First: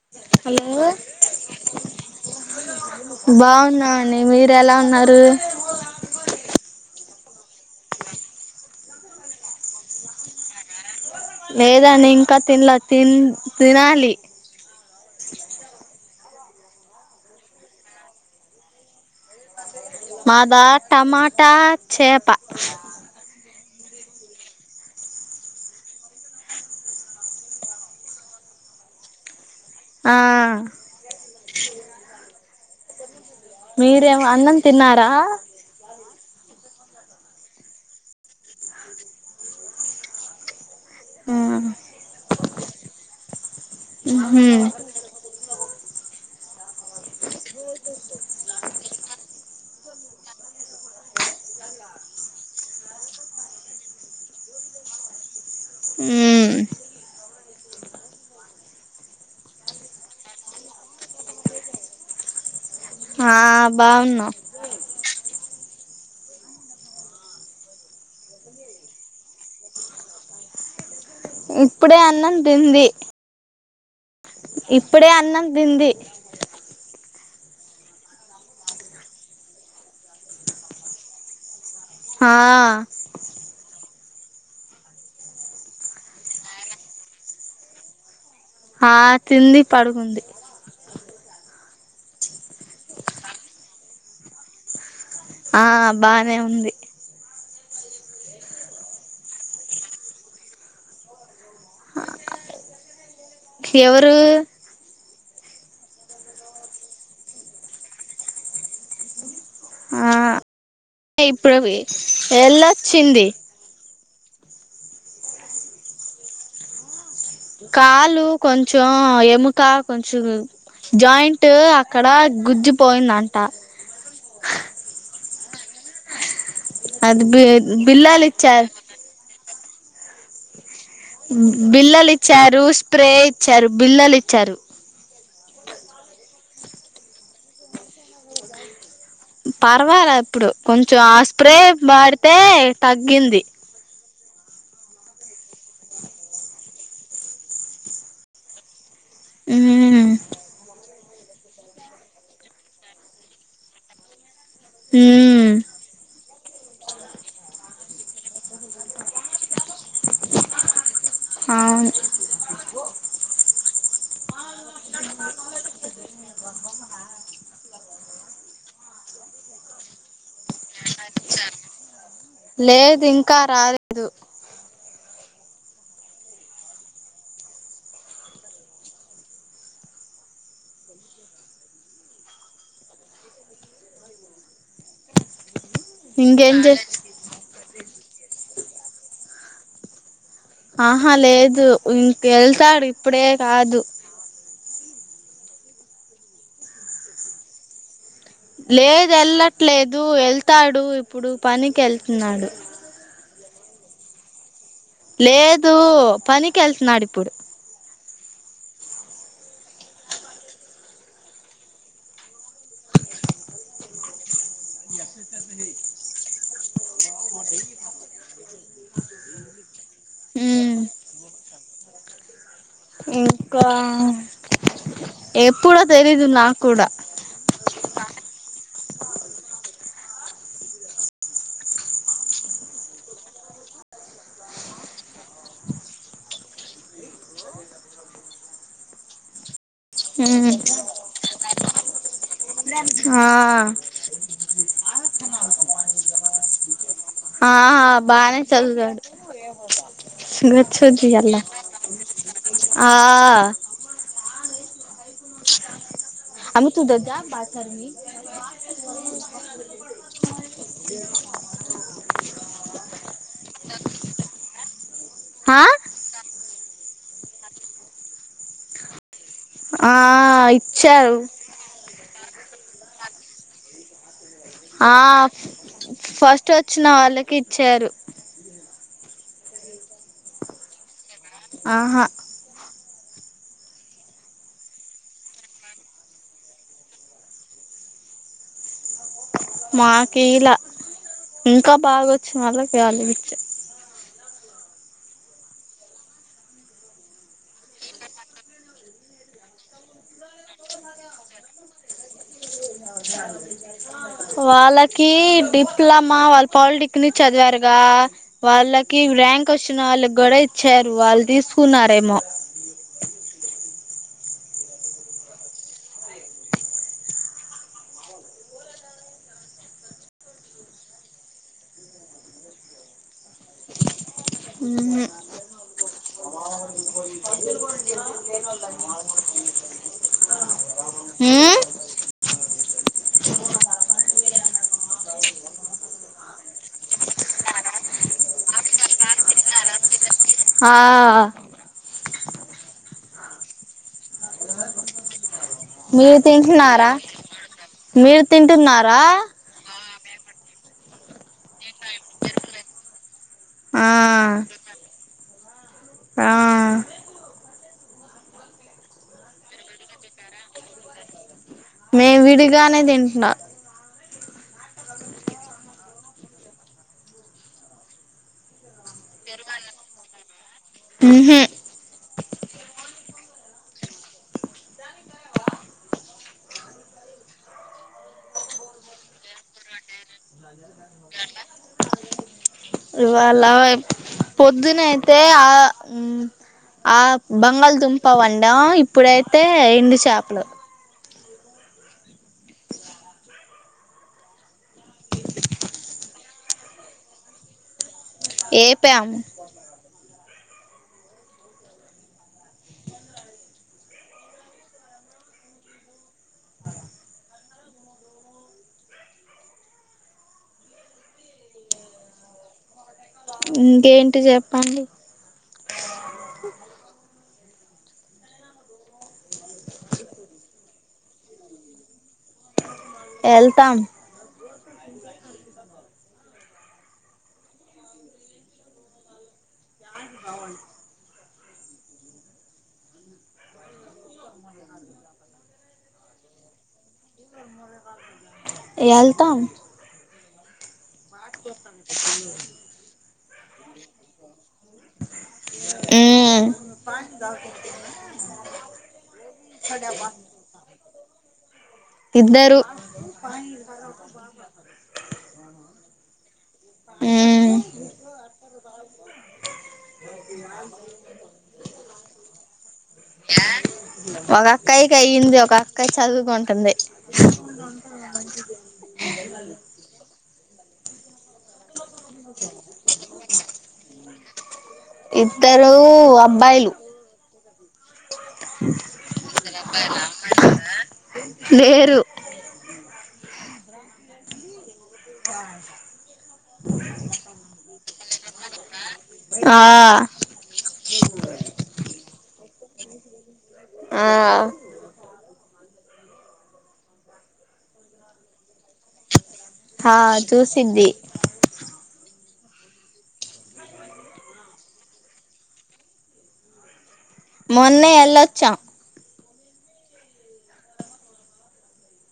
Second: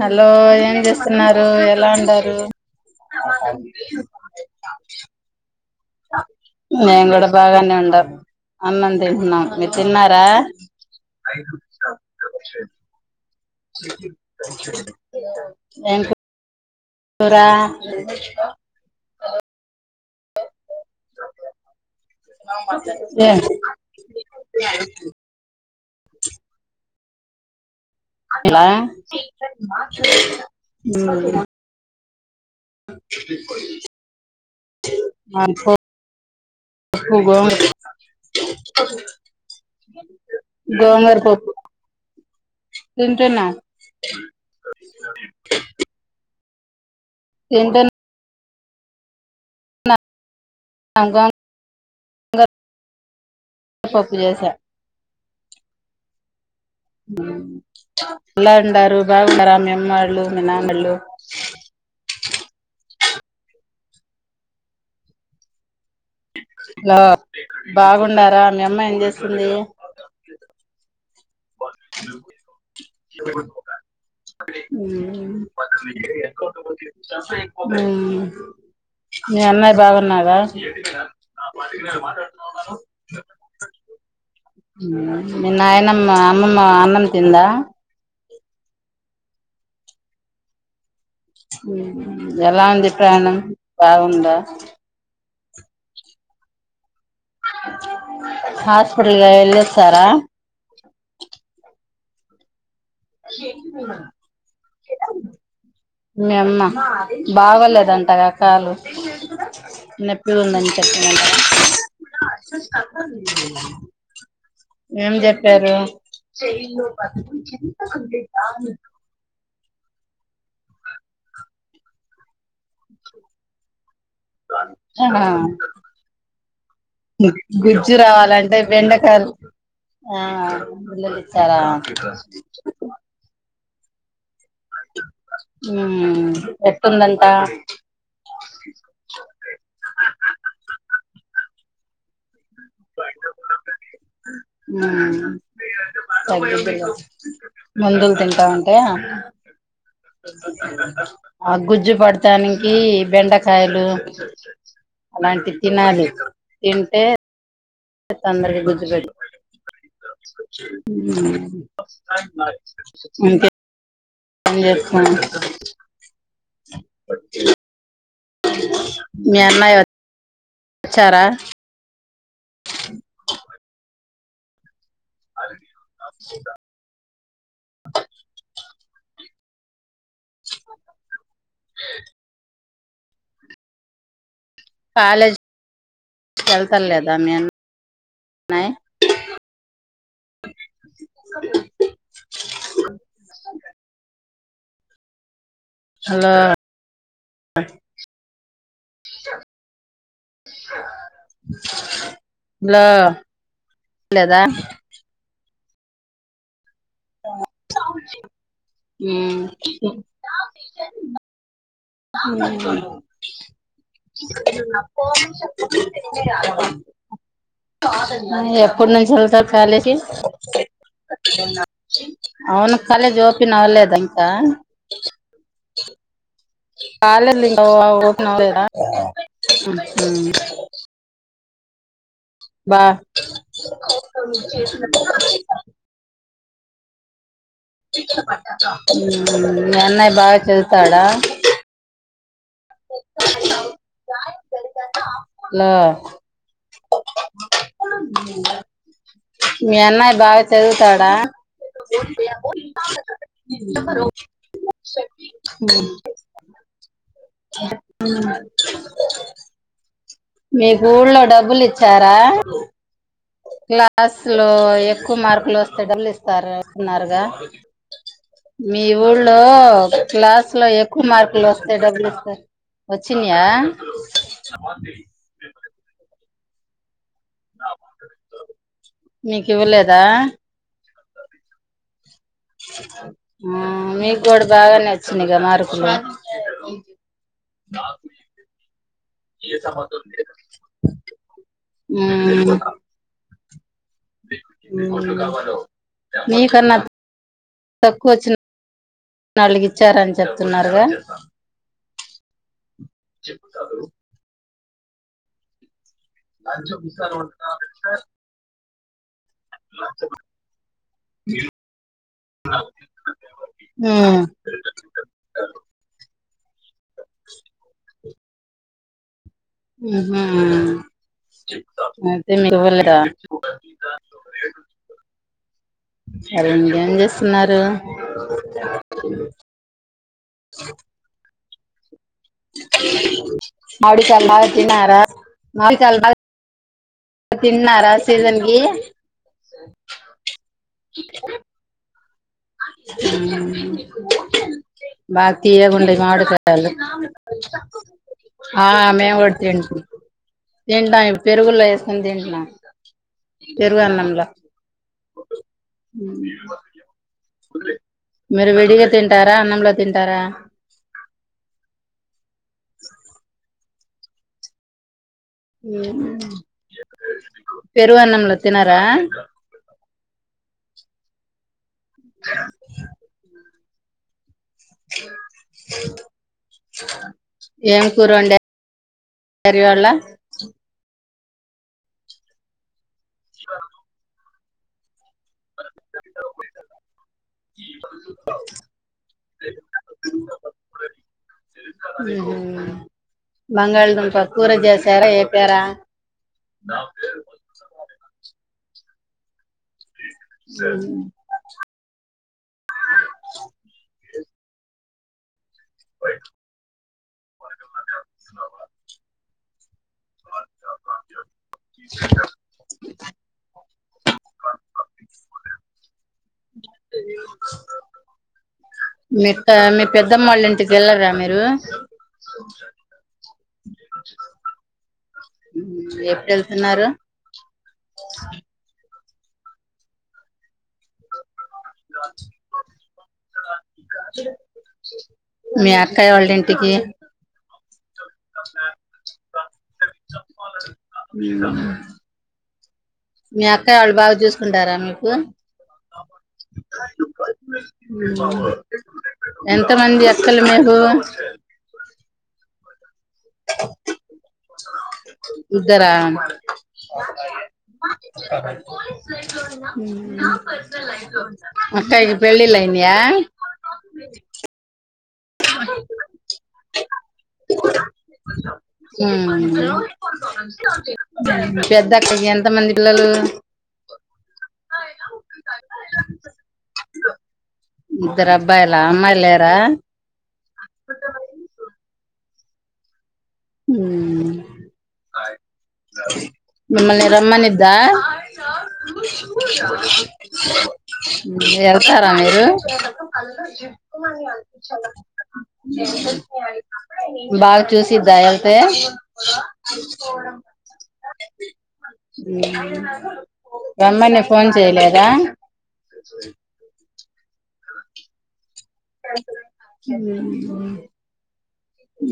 Hello ఏం జేస్తున్నారూ ఎలా ఉండారు మీరెలా ఉన్నరూ నేం గుడ బాగానే ఉండం అన్నం దింటున్నం మీర్ తిన్నారా లేదండి ఇంకా తిన్లా తిన్ తినాలి ఏం కూ కూరా మాదా టమాటార్ ఏం హెలో ఆ [inaudible] మీరేం అన్నం తిన్నారా వన్ ఫోర్ ఉ గోధుమ [unintelligible] గోమర్కొకు తింటున్న మ్మ్ ఏంటం గోం గూర పప్పు చేసా ఉమ్ ఎలా ఉండారు బాగుండరా మీ అమ్మ అమ్మాళ్ళూ మీ నానళ్ళూ ఆ బావున్నాం హలో బాగుండారా మీ అమ్మా ఏం చేస్తుంది ఇప్పుడే అన్నం తింది ఉమ్ ఇప్పుడే అన్నం తింది ఉమ్ మీ అన్నాయి బాగున్నారా ఆ [unintelligible] ఉమ్ మీ నాయనమ్మ అమ్మమ్మ అన్నం తిందా ఆ తింది పడుకుంది ఎలా ఉంది ప్రణం బావుందా ఆ బానే ఉంది హాస్పిటల్లో ఎల్లోచ్చారా షేకింగ్ ఎవరు సూడా మీ అమ్మ బాగోలేదంటగా కాలు ఆ నొప్పి ఉందని అని చెప్పిన కదా ఇప్పుడు వెళ్ళొచ్చింది ఏం చెప్పారు ఆ ఎముక కొంచెం జాయింట్ అక్కడ గుజ్జిపోయిందంట ఆ అది గు బి గుజ్జు బిల్లలు రావాలంటే ఇచ్చారు బెండకాయలు ఆ [unintelligible] ఇచ్చారా బిల్లలు ఇచ్చారు స్ప్రే ఇచ్చారు బిల్లల్ ఇచ్చారు ఉమ్ ఎట్లుందంటా పర్వాలే ఇప్పుడు కొంచెం ఆ స్ప్రే వాడితే తగ్గింది ఉమ్ తగిద్దిలే మందులు తింటా ఉంటే ఉమ్ ఆ గుజ్జు పడతానికి బెండకాయలు ఉమ్ అలాంటి తినాలి తింటే తొందరగా గుజ్జు పెడ్ అవును ఇంకేం చేస్తావ్ మీ అన్నయ్య వచ్చారా లేదు ఇంకా రాలె కాలేజీ ఇంకేం చే కేళ్తా లేదా మీ అన్నా యీ ఆహా లేదు ఇంకేళ్తాడు ఇప్పుడే కాదు హలో లేదు ఏళ్లట్లేదు ఏళ్తాడు ఇప్పుడు పనికేళ్తున్నాడు హలో లేదా లేదూ పనికెళ్తున్నాడిప్ ఉమ్ ఉమ్ ఎప్పునుంచి ఎల్తారు కాలేజ్కి ఉమ్ అవును కాలేజ్ ఇంకా ఓపినవలేద ఇంకా ఎప్పుడో తెలీదు నాక్కుడా కాలేజిలు ఇంకా ఒ ఓ ఓపినవలేదా బా ఉమ్ మ్మ్ మీ అన్నయ్య బాగా ఉమ్ చదువుతాడా ఆ అలో ఆహా బానే చదువుతాడు మీ అన్నయ్య బాగా చదువుతాడా గుచ్చుద్దియాల ఆఆ ఉమ్ అంట్లు తుదొదా బాసన్లన్ని ఉమ్ మీరు ఊల్లో డబ్బులిచ్చారా క్లాస్ లో ఎక్కువ ఆ మార్కులొస్తే డబ్బులు ఇస్తారన్నారుగా మీ ఊళ్ళో ఆ క్లాస్ లో ఎక్కువ ఇచ్చారు మార్కులు వస్తే డబ్బులు ఇస్తార్ వచ్చినయా ఆ ఫస్ట్ వచ్చిన వాళ్ళకి ఇచ్చారు నీకివ్వలేదా ఆహ ఆ నీగ్గుడ బాగానె వచ్చినయ్ గ మార్కులు మాకు ఈలా ఉమ్ కాలిగిచ్చా ఊమ్ నీ కన్నా తక్కువచ్చిన ఆళ్ళకిచ్చారని చెప్తున్నారుగా చెప్పుతాడు వాళ్ళకి డిప్లమా వాళ్ పాలిటెక్నిక్ చదివారుగా వాళ్ళకి ర్యాంక్ వచ్చిన వాళ్ళగ్గుడా ఇచ్చారు వాళ్ తీసుకున్నారేమో ఉమ్ ఉహు అయితే నీకివ్వలేదా ఉహు మరి ఇంకేం చేస్తున్నారు ఊమ్ మావిడి కాయలు బాగా తిన్నారా మావిడి కాయలు బాగ తిన్నారా సీజన్ కి ఆ ఉమ్ బాగ తియ్యగుంటయ్ మీరు మావిడి కాయలు తింటున్నారా మీరు ఆ తింటున్నారా మేము గూడ తిన్ పుడు తింటాం ఇ పెరుగుల్లో ఏసుకొని తింట్నం పెరుగు ఆ అన్నంల ఉమ్ ఆ మీరు విడిగా తింటారా అన్నంలో తింటారా నేను విడిగానే తింటున్నా పెరుగన్నంలో తినరా పెరుగన్నం ఉహు ఏం కూర వండారు ఇవాళ ఇవాళ ఇవాళ పొద్దున అయితే ఆ ఉమ్ ఆ బంగాళదుంప వండ ఇప్పుడైతే ఎండి చాపలు ఉమ్ బంగాళదుంప కూర చేశారా ఏపరా ఏపం ఉమ్ ఇంకేంటి చెప్పండి మీ మీ పెద్దమ్మ వాలా ఇంటికి వెళ్ళరా మీరు వెళ్తాం ఎప్పుడు వెళ్తున్నారు మీ అక్కయ వాళ్ళ ఇంటికి వెళ్తాం ఉమ్ మీ అక్కయ వాళ్ళు బాగా చూసుకుంటారా మీకు ఉమ్ ఉమ్ ఎంత మంది అక్కలు మీకు ఇద్దరు ఇద్దర ఉమ్ ఉమ్ అక్కయికి పెళ్లిళ్లు అయినాయ ఒక అక్కాయికి అయ్యింది ఒక అక్కాయి చదువుకుంటుంది ఉమ్ ఉమ్ పెద్ద అక్క కి ఎంత మంది పిల్లలు ఇద్దరు అబ్బాయిలు ఇద్దరు అబ్బాయిల అమ్మాయి లేరా లేరు ఉమ్ మిమ్మల్ని రమ్మనిద్దా ఆ వెళ్తారా మీరు [inaudible] ఆ బాగా చూసిదా వెళ్తే హా చూసిది ఉమ్ రమ్మని ఫోన్ చేయలేద మొన్నే వెళ్లి వచ్చా ఉమ్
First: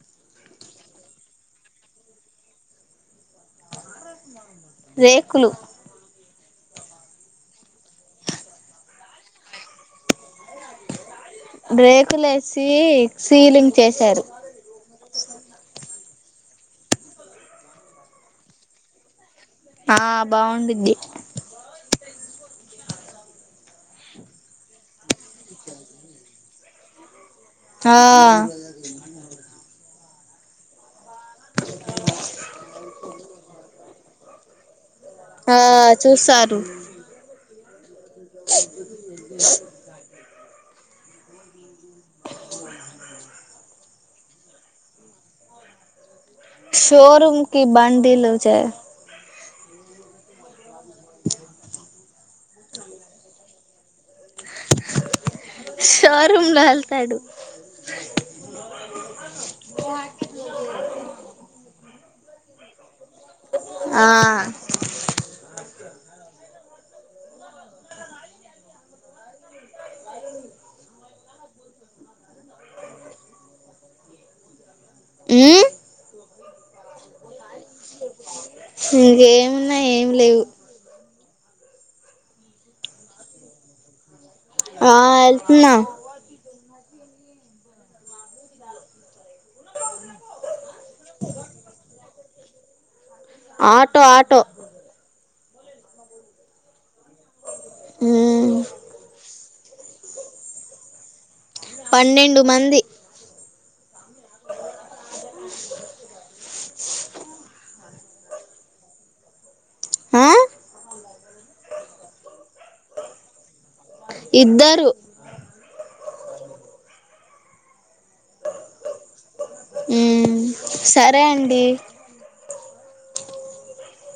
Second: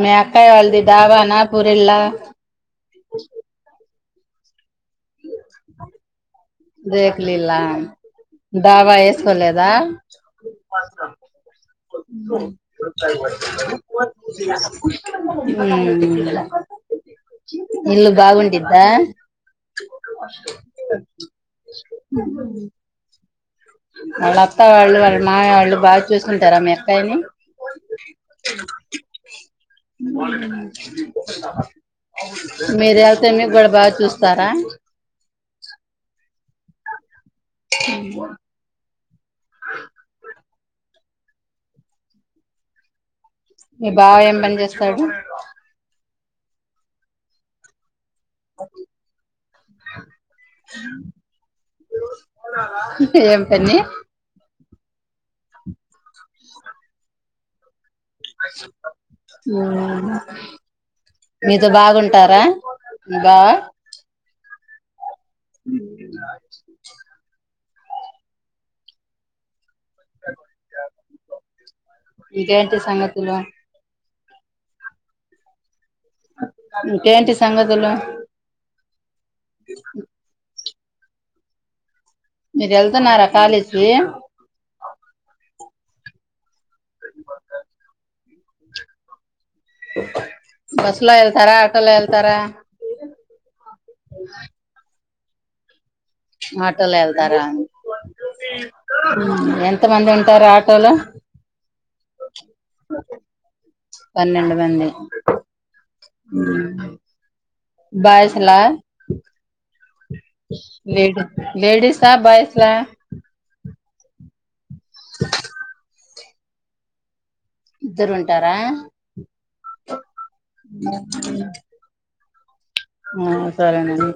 మీ అక్కా వాళ్ళది డబ్బానా పురిల్లా రేకులు రేకులిల్లా డబ వేసుకోలేదా ఊ ఉమ్ రేకులేసి సీలింగ్ చేశారు ఇల్లు బాగుండిదా ఆ బావుండిద్ది ఉం వాళ్ళ అత్తా వాళ్ళు వాళ్ళ మామయ్య వాళ్ళు బాగా చూసుంటారా మీ అక్కయ్యని ఆ ఊ మీర వెళ్తే మీకు కూడా బా చూస్తారా ఆ చూస్తారు మీ బావ ఏం పని చేస్తాడు షోరూంకి బండిలు చే ఏం పని షోరూంల ఎళ్తాడు ఊ మీతో బాగుంటారా మి బావ ఆ ఇంకేంటి సంగతులు ఊ ఇంకేంటి సంగతులు ఇంకేమున్నయ్ ఏమి లేవు మీరు ఎళ్తున్నారా కాలేజ్ కీ ఆ ఎళ్తున్న బస్లో ఎళ్తారా ఆటోలో ఎళ్తారా ఆటో ఆటో ఆటోలో ఎళ్తారా మ్మ్. ఊ ఎం తమంది ఉంటారు ఆటోలో పన్నెండు మంది పన్నెండు మంది ఉమ్ బాయస్లా ఆ లేడి లేడీసా బాయస్లా ఇద్దరు ఇద్దరు ఉంటారా మ్మ్. సరే అండి ఆ సరేనండి